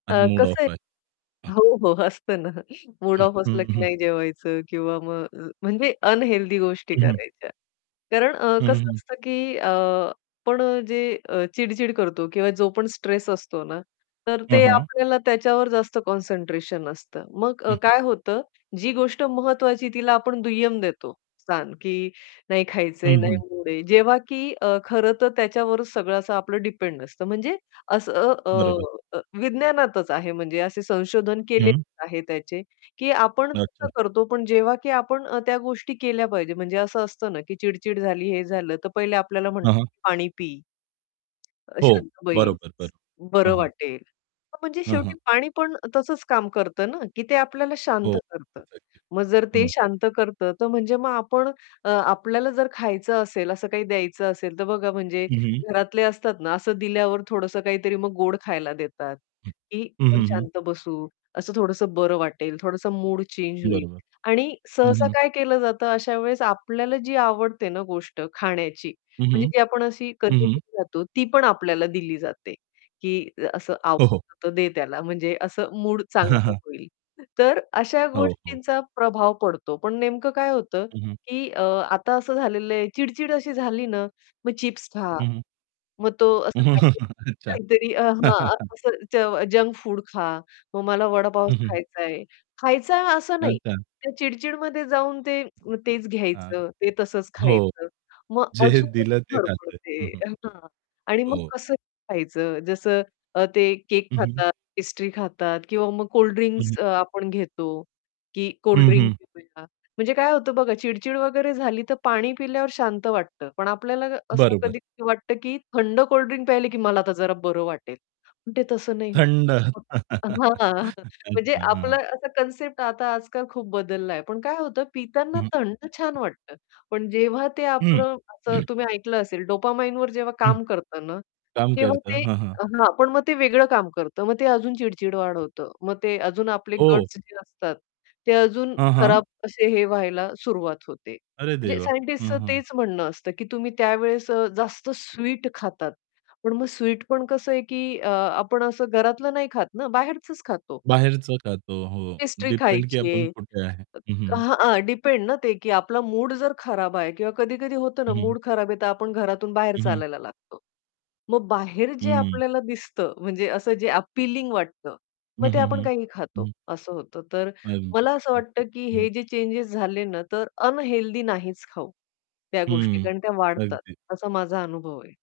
आज अ, मूड कसं आहे ऑफ आहे. हो, हो. असतं ना. मूड हं. ऑफ असलं हं, की हं. नाही जेवायचं किंवा मग अ, म्हणजे अनहेल्थी गोष्टी हं, हं. करायच्या. कारण अ, हं, कसं हं. असतं, की अ, आपण जे अ, चिड-चिड करतो किंवा जो पण स्ट्रेस असतो ना, तर हां, ते हां. आपल्याला त्याच्यावर जास्त कॉन्सन्ट्रेशन असतं. मग अ, हं. काय होतं जी गोष्ट महत्त्वाची तिला आपण दुय्यम देतो स्थान, की नाही खायचंय. हं, नाही हं. मूड आहे. जेव्हा की अ, खरं तर त्याच्यावरच सगळं असं आपलं डिपेंड नसतं म्हणजे असं अ, बरोबर. अ, विज्ञानातच आहे म्हणजे असे संशोधन केलेले हं. आहे त्याचे, की आपण कसं अच्छा. करतो, पण जेव्हा की आपण त्या गोष्टी केल्या पाहिजेत म्हणजे असं असतं ना, की चिड-चिड झाली, हे झालं तर पहिले आपल्याला हां, म्हणतात, हां. की "पाणी पी, हो. शांत बरोबर, बरोबर. बैस, हां, बरं हां. वाटेल." म्हणजे हां, हां. शेवटी पाणी पण तसंच काम करत ना, की ते आपल्याला हो. शांत करत. अगदीच, अगदी. मग जर ते हं. शांत करत तर म्हणजे मग आपण अ, आपल्याला जर खायचं असेल, असं काही द्यायचं असेल, तर बघा म्हणजे हं, हं. घरातले असतात ना, असं दिल्यावर थोडसं काहीतरी मग गोड खायला देतात, हं, की आपण हं, हं. शांत बसू, असं थोडंसं बरं वाटेल, थोडसं मूड चेंज होईल. बरोबर. आणि हं, सहसा हं. काय केलं जातं अशा वेळेस आपल्याला जी आवडते ना गोष्ट खाण्याची हं, म्हणजे हं. जी आपण अशी हं, हं. कधीतरी खातो, ती पण आपल्याला दिली जाते, की असं हो, हो. आवडतं दे त्याला म्हणजे असं मूड चांगलं होईल. तर अशा हो, हो. गोष्टींचा प्रभाव पडतो, पण नेमकं काय होतं, हं, हं. की अ, आता असं झालेलं आहे चिड-चिड अशी झाली ना, मग चिप्स खा, हं, हं. मग तो असं अच्छा. काहीतरी अ, हां, असं ज जंक फूड खा. मग मला वडा पाव हं, हं. खायचाय, खायचं आहे असं नाही, अच्छा. त्या चिड-चिडमध्ये जाऊन ते तेच आह, घ्यायचं, ते तसंच हो. खायचं, मग जे अजून दिलं ते खाते. हं, हं. [unintelligible] हां, आणि मग हो. कसंही खायचं. जसं ते अ, केक हं, हं. खातात, पेस्ट्री खातात किंवा मग कोल्ड हं, हं. ड्रिंक्स अ, आपण घेतो, की कोल्ड हं, ड्रिंक हं. पिऊया. म्हणजे काय होतं बघा चिड-चिड वगैरे झाली, तर पाणी पिल्यावर शांत वाटतं. पण आपल्याला असं बरोबर. कधी वाटतं, की थंड कोल्ड ड्रिंक प्यायले की मला आता जरा बरं वाटेल, पण ते तसं नाही होत. थंड. हां, हां म्हणजे अच्छा. आपलं हां. असं कन्सेप्ट आता आजकाल खूप बदलला आहे. पण काय होतं पिताना हं, हं. थंड छान वाटतं. पण जेव्हा ते हं. आपलं असं तुम्ही ऐकलं असेल डोपामाइनवर जेव्हा हं. काम करतं ना, काम तेव्हा करतं. ते हां, हां. हां. पण मग ते वेगळं काम करतं, मग ते अजून चिड-चिड वाढवत, मग ते अजून आपले हो. गट्स जे असतात ते अजून हां, हां. खराब असे हे व्हायला सुरुवात होते. अरे म्हणजे देवा! हां, सायंटिस्टच हां. तेच म्हणणं असतं, की तुम्ही अ, त्यावेळेस अ, जास्त स्वीट खातात, पण मग स्वीट पण कसं आहे, की अ, आपण असं घरातलं नाही खात ना, बाहेरचच खातो. बाहेरच खातो. हो. पेस्ट्री डिपेंड की खायची आपण आहे. कुठे आहे. हं, अ, हं. हां, हां. डिपेंड ना ते, की आपला मूड जर खराब आहे किंवा कधी-कधी होतं ना, हं, हं. मूड खराब आहे, तर आपण घरातून बाहेर हं, हं. चालायला लागतो, मग बाहेर जे हं. आपल्याला दिसतं म्हणजे असं जे अपीलिंग वाटतं, हं, मग ते हं, आपण हं. काहीही खातो, हं. असं होतं. तर अगदी, मला असं अगदी. वाटतं, की हं, हं. हे जे चेंजेस झाले ना, तर अनहेल्थी नाहीच खाऊ त्या गोष्टी हम्म. कारण त्या वाढतात, अगदीच. असा माझा अनुभव आहे.